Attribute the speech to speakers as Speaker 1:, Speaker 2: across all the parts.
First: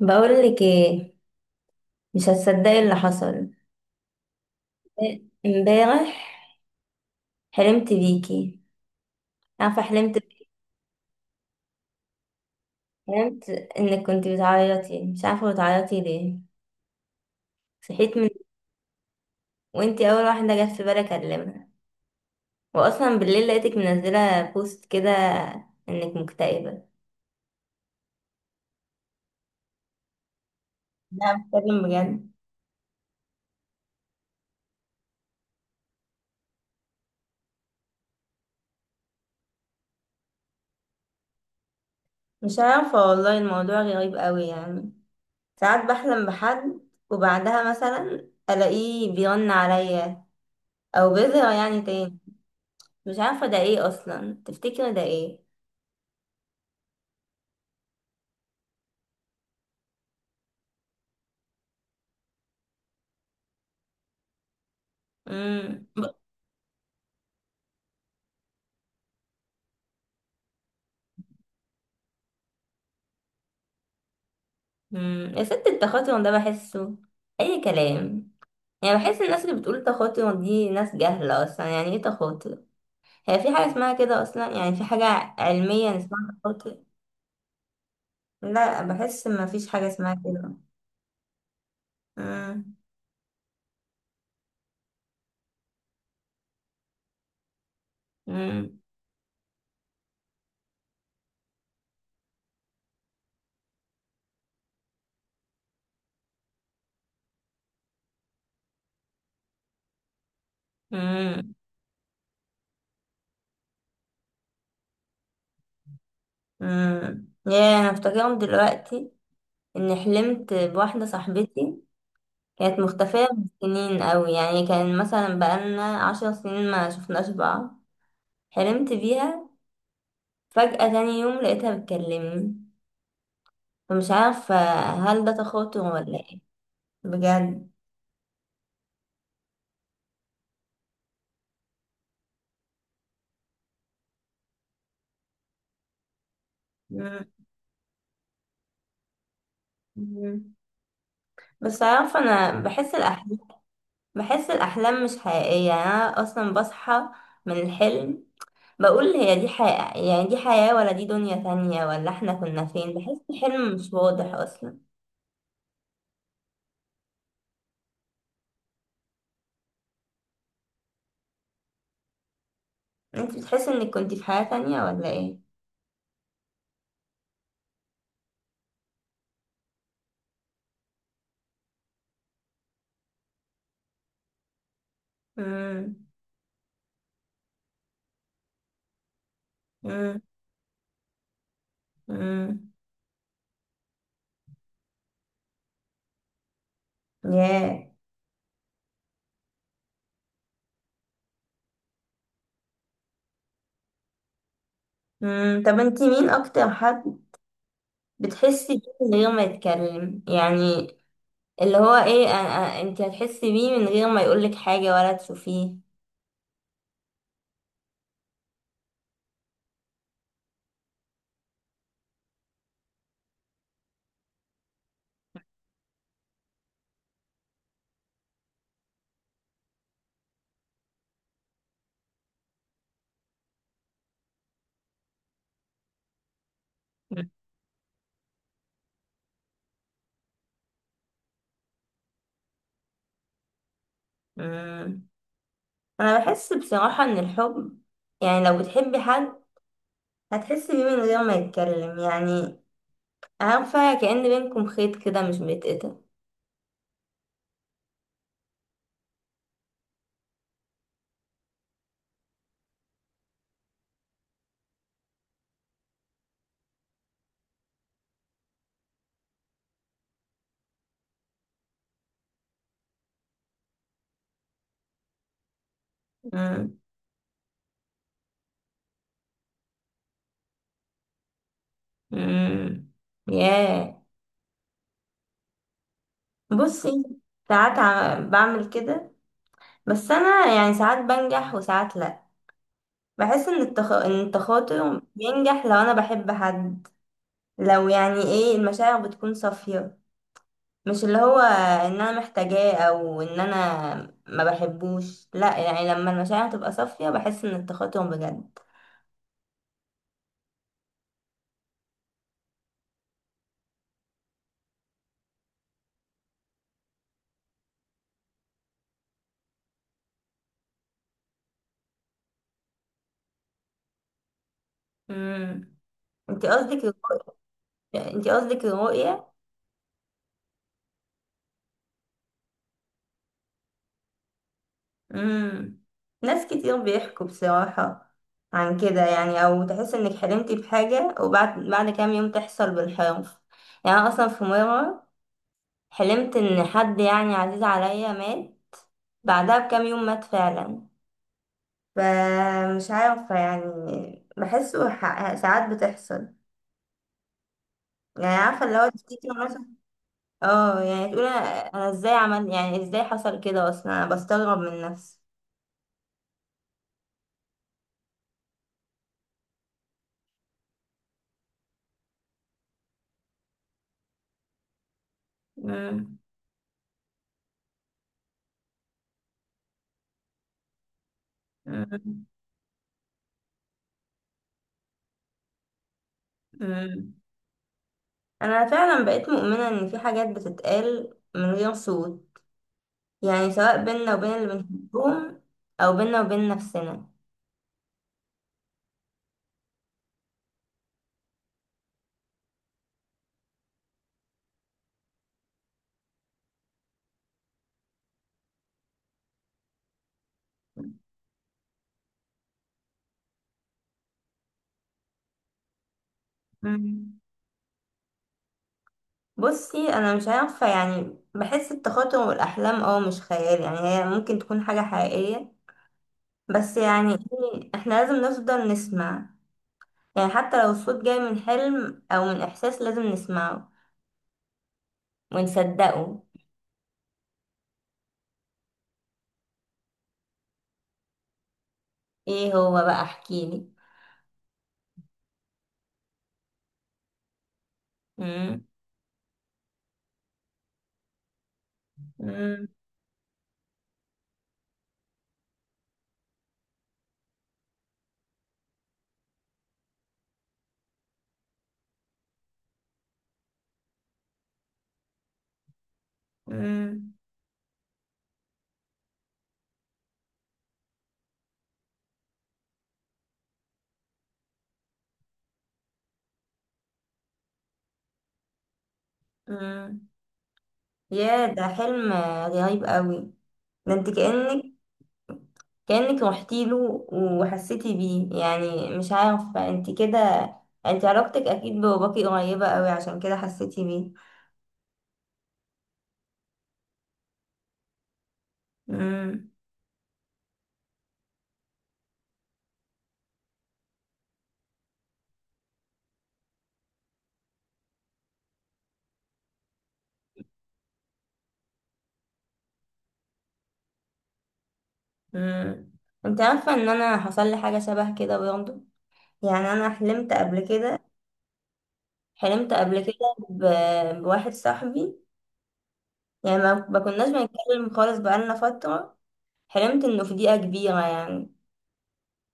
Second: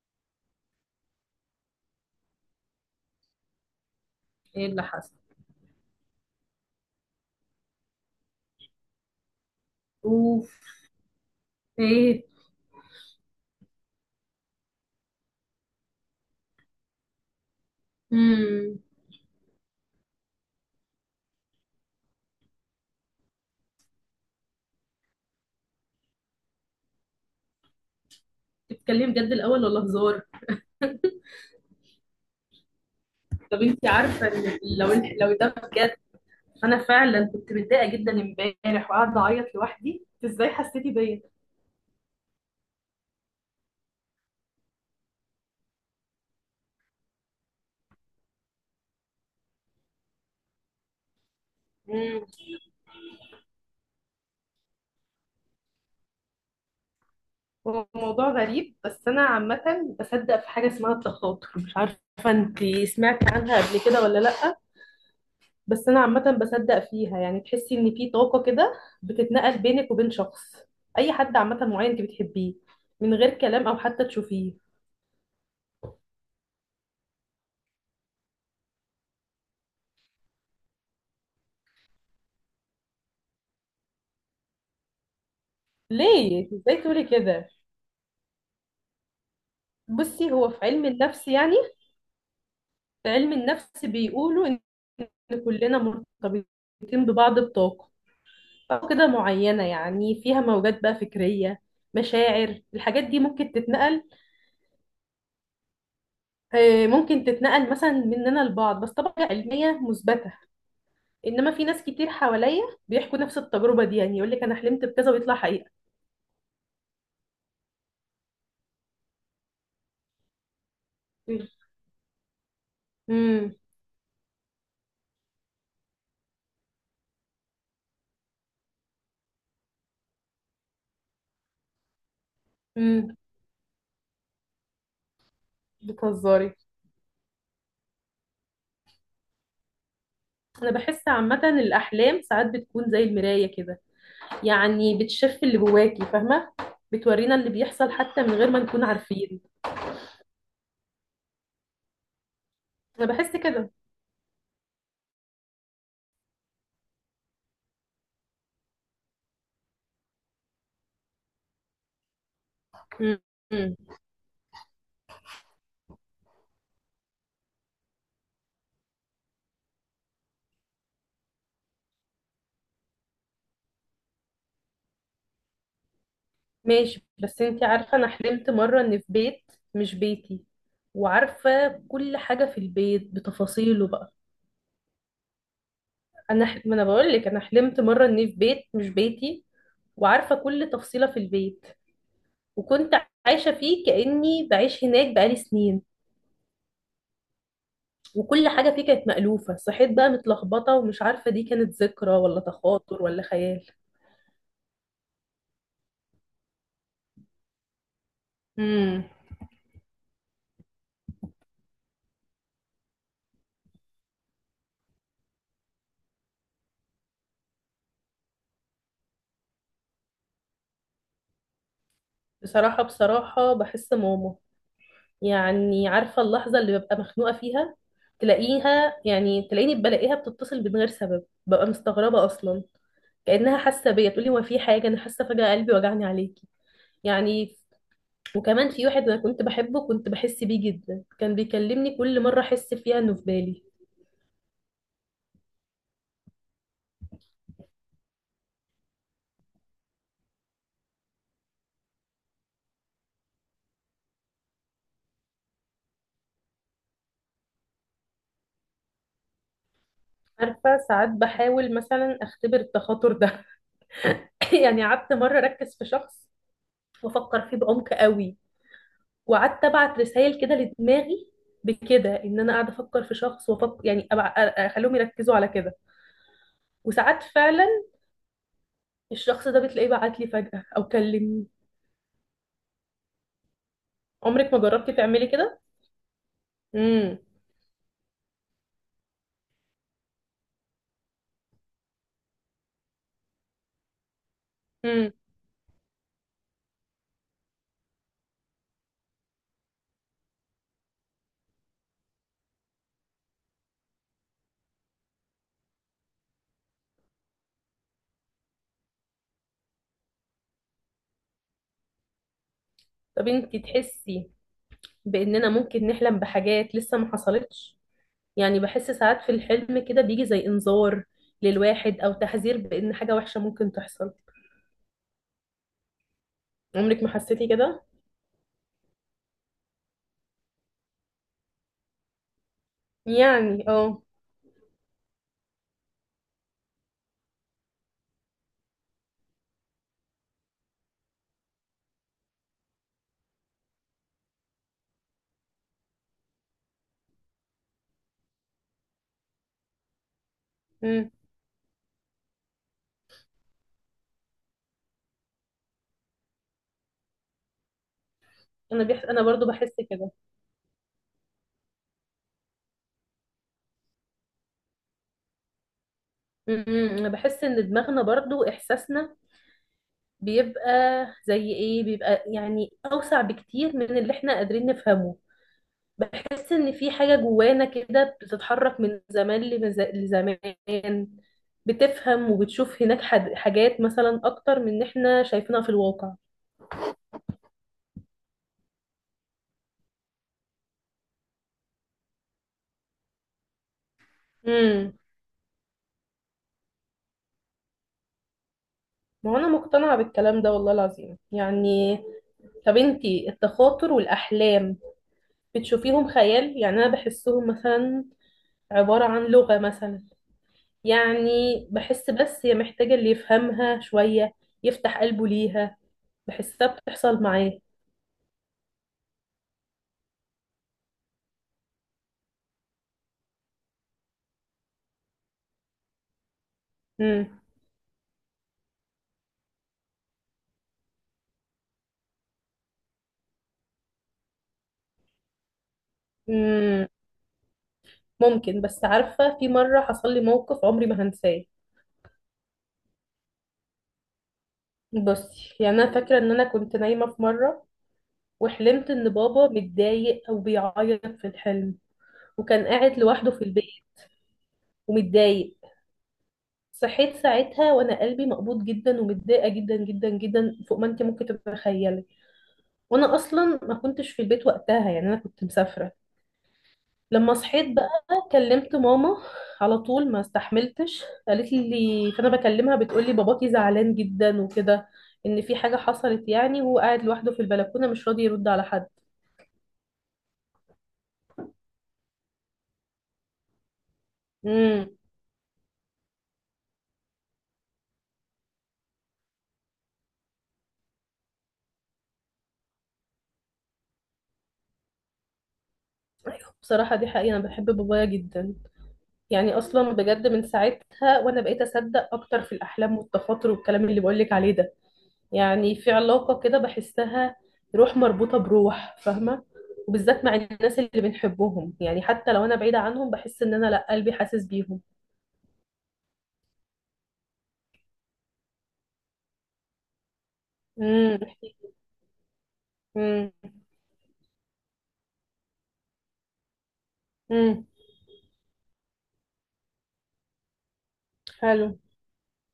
Speaker 1: بقولك ايه؟ مش هتصدقي اللي حصل
Speaker 2: ايه اللي حصل؟
Speaker 1: امبارح. حلمت بيكي، عارفه حلمت
Speaker 2: اوف. ايه؟
Speaker 1: حلمت انك كنت بتعيطي، مش عارفه بتعيطي ليه. صحيت من،
Speaker 2: امم.
Speaker 1: وانتي اول واحده جت في بالي اكلمها. واصلا بالليل لقيتك منزله بوست كده، انك مكتئبه.
Speaker 2: بتتكلمي بجد الاول ولا هزار؟
Speaker 1: لا، بتكلم بجد.
Speaker 2: طب انت عارفه ان لو ده بجد انا فعلا كنت متضايقه جدا امبارح وقاعده اعيط لوحدي. إنت ازاي حسيتي بيا؟
Speaker 1: مش عارفه والله، الموضوع غريب قوي. يعني ساعات بحلم بحد، وبعدها مثلا الاقيه بيرن عليا، او بيظهر يعني تاني.
Speaker 2: امم.
Speaker 1: مش عارفة ده ايه اصلا، تفتكر ده ايه؟
Speaker 2: هو موضوع غريب، بس انا عامه بصدق في حاجه اسمها التخاطر. مش عارفه، انت سمعتي عنها قبل كده ولا لا؟
Speaker 1: امم
Speaker 2: بس انا عامه بصدق فيها، يعني تحسي ان في طاقه كده بتتنقل بينك وبين شخص، اي حد عامه معين انت بتحبيه، من غير كلام او حتى تشوفيه.
Speaker 1: يا ست، التخاطر ده بحسه اي كلام. يعني بحس الناس اللي بتقول تخاطر دي ناس جهلة. اصلا يعني ايه تخاطر؟ هي في حاجة اسمها كده اصلا؟ يعني في حاجة علميا اسمها
Speaker 2: ليه، ازاي
Speaker 1: تخاطر؟
Speaker 2: تقولي كده؟
Speaker 1: لا، بحس ما فيش حاجة اسمها
Speaker 2: بصي، هو
Speaker 1: كده.
Speaker 2: في علم النفس يعني،
Speaker 1: امم
Speaker 2: في علم النفس بيقولوا ان كلنا مرتبطين ببعض بطاقة،
Speaker 1: امم
Speaker 2: طاقة كده معينة، يعني فيها موجات بقى فكرية، مشاعر، الحاجات دي ممكن تتنقل. ممكن تتنقل مثلا مننا لبعض، بس طبعا علمية مثبتة. انما
Speaker 1: امم
Speaker 2: في ناس كتير حواليا بيحكوا نفس التجربة دي، يعني يقول لك انا حلمت بكذا ويطلع حقيقة.
Speaker 1: يا انا افتكرهم دلوقتي، اني حلمت بواحدة صاحبتي كانت مختفية من
Speaker 2: امم.
Speaker 1: سنين قوي. يعني كان مثلا بقالنا 10 سنين ما شفناش بعض. حلمت بيها، فجأة تاني يوم لقيتها بتكلمني.
Speaker 2: امم.
Speaker 1: فمش عارفة، هل ده تخاطر ولا ايه؟
Speaker 2: بتهزري؟
Speaker 1: بجد.
Speaker 2: انا بحس عامة الاحلام ساعات بتكون زي المراية كده، يعني بتشف اللي جواكي، فاهمة؟
Speaker 1: مم.
Speaker 2: بتورينا اللي بيحصل حتى من غير ما نكون عارفين.
Speaker 1: مم. بس عارفة أنا بحس
Speaker 2: انا بحس
Speaker 1: الأحلام
Speaker 2: كده.
Speaker 1: بحس الأحلام مش حقيقية. يعني أنا أصلا بصحى من الحلم، بقول هي دي حقيقة؟ يعني دي حياة، ولا دي دنيا تانية، ولا احنا كنا فين؟
Speaker 2: م-
Speaker 1: بحس الحلم
Speaker 2: م.
Speaker 1: مش واضح أصلا. انت بتحس انك كنت في حياة تانية ولا ايه؟
Speaker 2: ماشي، بس انتي عارفة انا حلمت مرة ان في بيت، مش بيتي، وعارفة كل حاجة في البيت بتفاصيله بقى.
Speaker 1: مم.
Speaker 2: ما انا بقول لك انا حلمت مرة اني في بيت مش بيتي،
Speaker 1: مم.
Speaker 2: وعارفة كل تفصيلة في البيت.
Speaker 1: مم.
Speaker 2: وكنت عايشة فيه كأني بعيش هناك بقالي سنين،
Speaker 1: ياه.
Speaker 2: وكل حاجة فيه كانت مألوفة. صحيت بقى متلخبطة ومش عارفة دي كانت ذكرى ولا تخاطر ولا خيال.
Speaker 1: مم. طب انتي مين اكتر حد بتحسي
Speaker 2: امم.
Speaker 1: بيه من غير ما يتكلم يعني؟ اللي هو ايه، انتي هتحسي بيه من غير ما يقولك حاجة ولا تشوفيه؟
Speaker 2: بصراحة بحس ماما، يعني عارفة اللحظة اللي ببقى مخنوقة فيها تلاقيها، يعني تلاقيني بلاقيها بتتصل من غير سبب، ببقى مستغربة أصلا. كأنها حاسة بيا، تقولي هو في حاجة، أنا حاسة فجأة قلبي وجعني عليكي،
Speaker 1: مم.
Speaker 2: يعني. وكمان في واحد أنا كنت بحبه، كنت بحس بيه جدا، كان بيكلمني كل مرة أحس فيها إنه في بالي.
Speaker 1: مم. انا بحس بصراحة ان الحب، يعني لو بتحبي حد هتحسي بيه من غير ما يتكلم. يعني عارفة، كأن بينكم خيط كده مش بيتقطع.
Speaker 2: عارفة ساعات بحاول مثلا أختبر التخاطر ده يعني قعدت مرة أركز في شخص وأفكر فيه بعمق قوي، وقعدت ابعت رسائل كده لدماغي، بكده ان انا قاعده افكر في شخص وافكر، يعني اخليهم يركزوا على كده.
Speaker 1: مم.
Speaker 2: وساعات فعلا الشخص ده بتلاقيه بعت لي فجأة او كلمني.
Speaker 1: مم. ياه.
Speaker 2: عمرك ما جربتي تعملي كده؟
Speaker 1: بصي،
Speaker 2: امم.
Speaker 1: ساعات بعمل كده. بس انا يعني ساعات بنجح وساعات لا. بحس ان التخاطر
Speaker 2: امم.
Speaker 1: بينجح لو انا بحب حد. لو يعني ايه، المشاعر بتكون صافية. مش اللي هو ان انا محتاجاه، او ان انا ما بحبوش. لا يعني، لما المشاعر تبقى صافية بحس ان التخاطر بجد.
Speaker 2: طب انتي تحسي باننا ممكن نحلم بحاجات لسه ما حصلتش؟ يعني بحس ساعات في الحلم كده بيجي زي انذار للواحد، او تحذير بان حاجه وحشه ممكن تحصل.
Speaker 1: امم. انت قصدك
Speaker 2: عمرك ما
Speaker 1: الرؤ-
Speaker 2: حسيتي كده؟
Speaker 1: انت قصدك الرؤية؟
Speaker 2: يعني اه.
Speaker 1: امم. ناس كتير بيحكوا بصراحة عن كده، يعني او تحس انك حلمتي بحاجة، وبعد بعد كام يوم تحصل بالحرف. يعني أنا اصلا في مرة حلمت ان حد يعني عزيز عليا مات، بعدها بكام يوم مات فعلا.
Speaker 2: امم.
Speaker 1: فمش عارفة يعني. بحسه ساعات بتحصل. يعني عارفة اللي هو
Speaker 2: انا
Speaker 1: تفتكر
Speaker 2: برضو
Speaker 1: مثلا.
Speaker 2: بحس كده.
Speaker 1: اه يعني تقول، أنا ازاي عمل، يعني ازاي حصل كده اصلا؟ انا بستغرب من نفسي.
Speaker 2: أنا بحس ان دماغنا برضو احساسنا بيبقى، زي ايه بيبقى، يعني اوسع بكتير من اللي احنا قادرين نفهمه. بحس ان في حاجة جوانا كده بتتحرك من زمان لزمان، بتفهم وبتشوف هناك حاجات مثلا اكتر من ان احنا شايفينها في الواقع.
Speaker 1: امم. انا فعلا بقيت مؤمنة ان في حاجات بتتقال من غير صوت، يعني سواء بينا وبين اللي
Speaker 2: امم.
Speaker 1: بنحبهم، او بينا وبين نفسنا.
Speaker 2: ما هو انا مقتنعة بالكلام ده والله العظيم، يعني. طب انتي التخاطر والأحلام بتشوفيهم خيال؟ يعني أنا بحسهم مثلا عبارة عن لغة مثلا، يعني بحس بس هي محتاجة اللي يفهمها شوية، يفتح قلبه ليها، بحسها
Speaker 1: مم.
Speaker 2: بتحصل معاه.
Speaker 1: بصي، انا مش عارفة يعني. بحس التخاطر والاحلام اه مش خيال، يعني هي ممكن تكون حاجة حقيقية. بس يعني
Speaker 2: مم.
Speaker 1: إيه، احنا لازم نفضل نسمع. يعني حتى لو الصوت جاي من حلم او من احساس، لازم نسمعه ونصدقه.
Speaker 2: مم. ممكن، بس عارفة في مرة حصل لي موقف عمري ما هنساه.
Speaker 1: ايه هو بقى؟ احكيلي.
Speaker 2: بصي، يعني أنا فاكرة إن أنا كنت نايمة في مرة،
Speaker 1: مم.
Speaker 2: وحلمت إن بابا متضايق أو بيعيط في الحلم، وكان
Speaker 1: مم.
Speaker 2: قاعد لوحده في البيت ومتضايق. صحيت ساعتها وأنا قلبي مقبوض جدا ومتضايقة جدا جدا جدا، فوق ما أنت ممكن تتخيلي. وأنا أصلا ما كنتش في البيت وقتها، يعني أنا كنت مسافرة.
Speaker 1: مم.
Speaker 2: لما صحيت بقى كلمت ماما على طول، ما استحملتش. قالت لي، فانا بكلمها بتقول لي باباكي زعلان جدا وكده، ان في حاجه حصلت يعني، وهو قاعد لوحده في البلكونه مش راضي يرد على حد.
Speaker 1: مم. يا ده حلم رهيب قوي. ده انت كأنك
Speaker 2: امم.
Speaker 1: كأنك روحتي له وحسيتي بيه، يعني مش عارفة. انت كده، انت علاقتك اكيد بباباكي قريبة قوي عشان كده حسيتي بيه.
Speaker 2: بصراحه دي حقيقه، انا بحب بابايا جدا.
Speaker 1: امم.
Speaker 2: يعني اصلا بجد من ساعتها وانا بقيت اصدق اكتر في الاحلام والتخاطر والكلام اللي بقول لك عليه ده، يعني في علاقة كده بحسها، روح مربوطة بروح، فاهمة؟ وبالذات مع الناس اللي بنحبهم، يعني حتى لو أنا بعيدة عنهم بحس إن أنا لأ، قلبي حاسس بيهم.
Speaker 1: امم. انت عارفة ان انا حصل لي حاجة شبه كده برضه. يعني انا حلمت قبل كده
Speaker 2: امم.
Speaker 1: حلمت قبل
Speaker 2: امم.
Speaker 1: كده بواحد صاحبي. يعني ما كناش
Speaker 2: امم.
Speaker 1: بنتكلم خالص بقالنا فترة. حلمت انه في دقيقة كبيرة يعني،
Speaker 2: حلو.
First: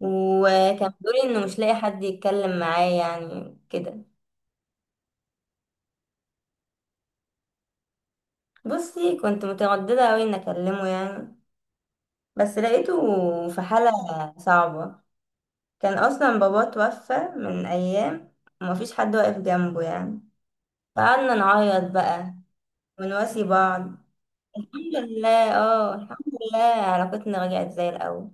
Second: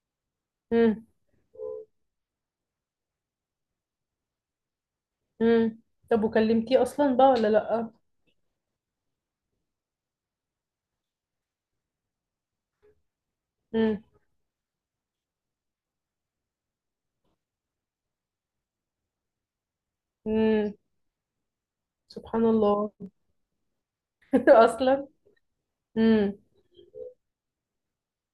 Speaker 1: وكان
Speaker 2: امم.
Speaker 1: بيقولي انه مش لاقي حد يتكلم معاه يعني كده.
Speaker 2: امم. طب وكلمتيه أصلا بقى ولا لأ؟
Speaker 1: بصي، كنت مترددة قوي ان اكلمه يعني، بس لقيته في حالة
Speaker 2: امم.
Speaker 1: صعبة. كان اصلا باباه توفى من ايام ومفيش حد واقف جنبه يعني.
Speaker 2: امم.
Speaker 1: فقعدنا نعيط بقى
Speaker 2: سبحان الله.
Speaker 1: ونواسي بعض. الحمد
Speaker 2: أصلا.
Speaker 1: لله، اه، الحمد
Speaker 2: امم.
Speaker 1: لله علاقتنا رجعت زي الاول.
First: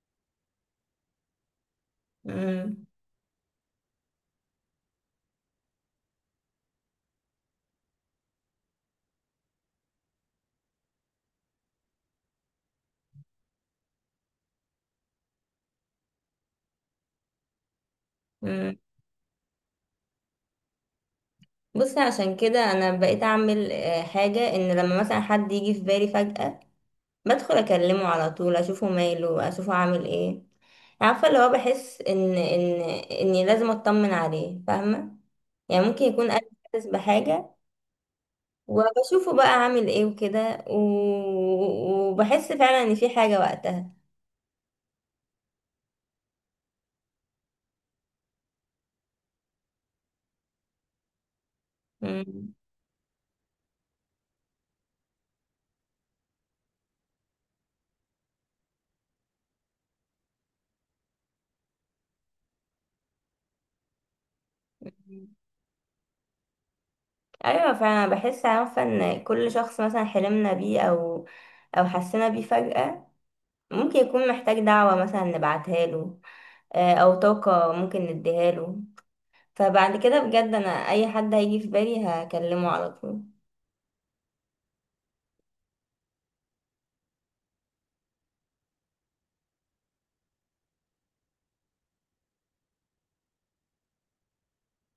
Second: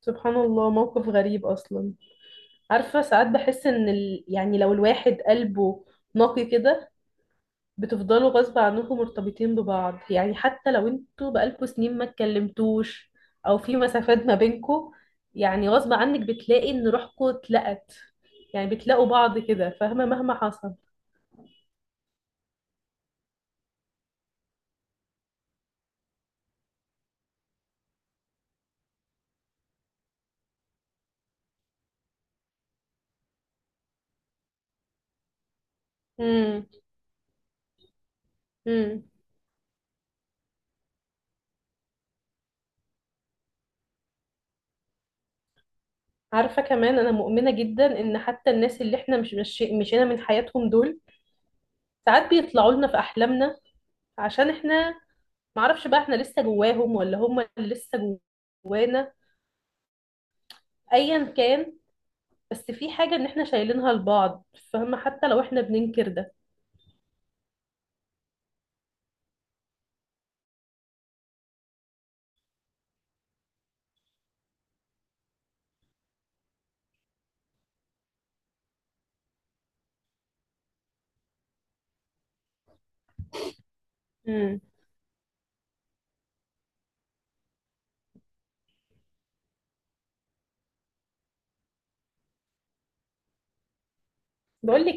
Speaker 2: سبحان الله، موقف غريب أصلا.
Speaker 1: امم.
Speaker 2: عارفة ساعات بحس إن يعني لو الواحد قلبه نقي كده بتفضلوا غصب عنكم مرتبطين ببعض، يعني حتى لو انتوا بقالكوا سنين ما اتكلمتوش او في مسافات ما بينكوا، يعني غصب عنك بتلاقي ان روحكوا اتلقت، يعني
Speaker 1: امم.
Speaker 2: بتلاقوا بعض كده، فاهمة؟ مهما حصل.
Speaker 1: بصي، عشان كده انا بقيت اعمل حاجة، ان لما مثلا حد يجي في بالي فجأة بدخل اكلمه على طول، اشوفه ماله، اشوفه عامل ايه. عارفه اللي هو بحس ان اني لازم اطمن عليه، فاهمه؟ يعني ممكن يكون انا
Speaker 2: امم.
Speaker 1: حاسس بحاجه.
Speaker 2: امم.
Speaker 1: وبشوفه بقى عامل ايه وكده، و- وبحس فعلا ان في حاجه وقتها.
Speaker 2: عارفة كمان انا مؤمنة جدا ان حتى الناس اللي احنا مش مشينا من حياتهم دول، ساعات
Speaker 1: مم.
Speaker 2: بيطلعوا لنا في احلامنا. عشان احنا معرفش بقى احنا لسه جواهم، ولا هم لسه جوانا. ايا كان، بس في حاجة ان احنا شايلينها لبعض، فاهمة؟ حتى لو احنا بننكر ده.
Speaker 1: ايوه فعلا، بحس عارفه ان كل شخص مثلا حلمنا بيه او حسينا بيه فجأة، ممكن يكون محتاج دعوة مثلا نبعتها له. او طاقة ممكن نديها له. فبعد كده بجد، انا اي حد هيجي في بالي هكلمه على طول.
Speaker 2: امم. بقولك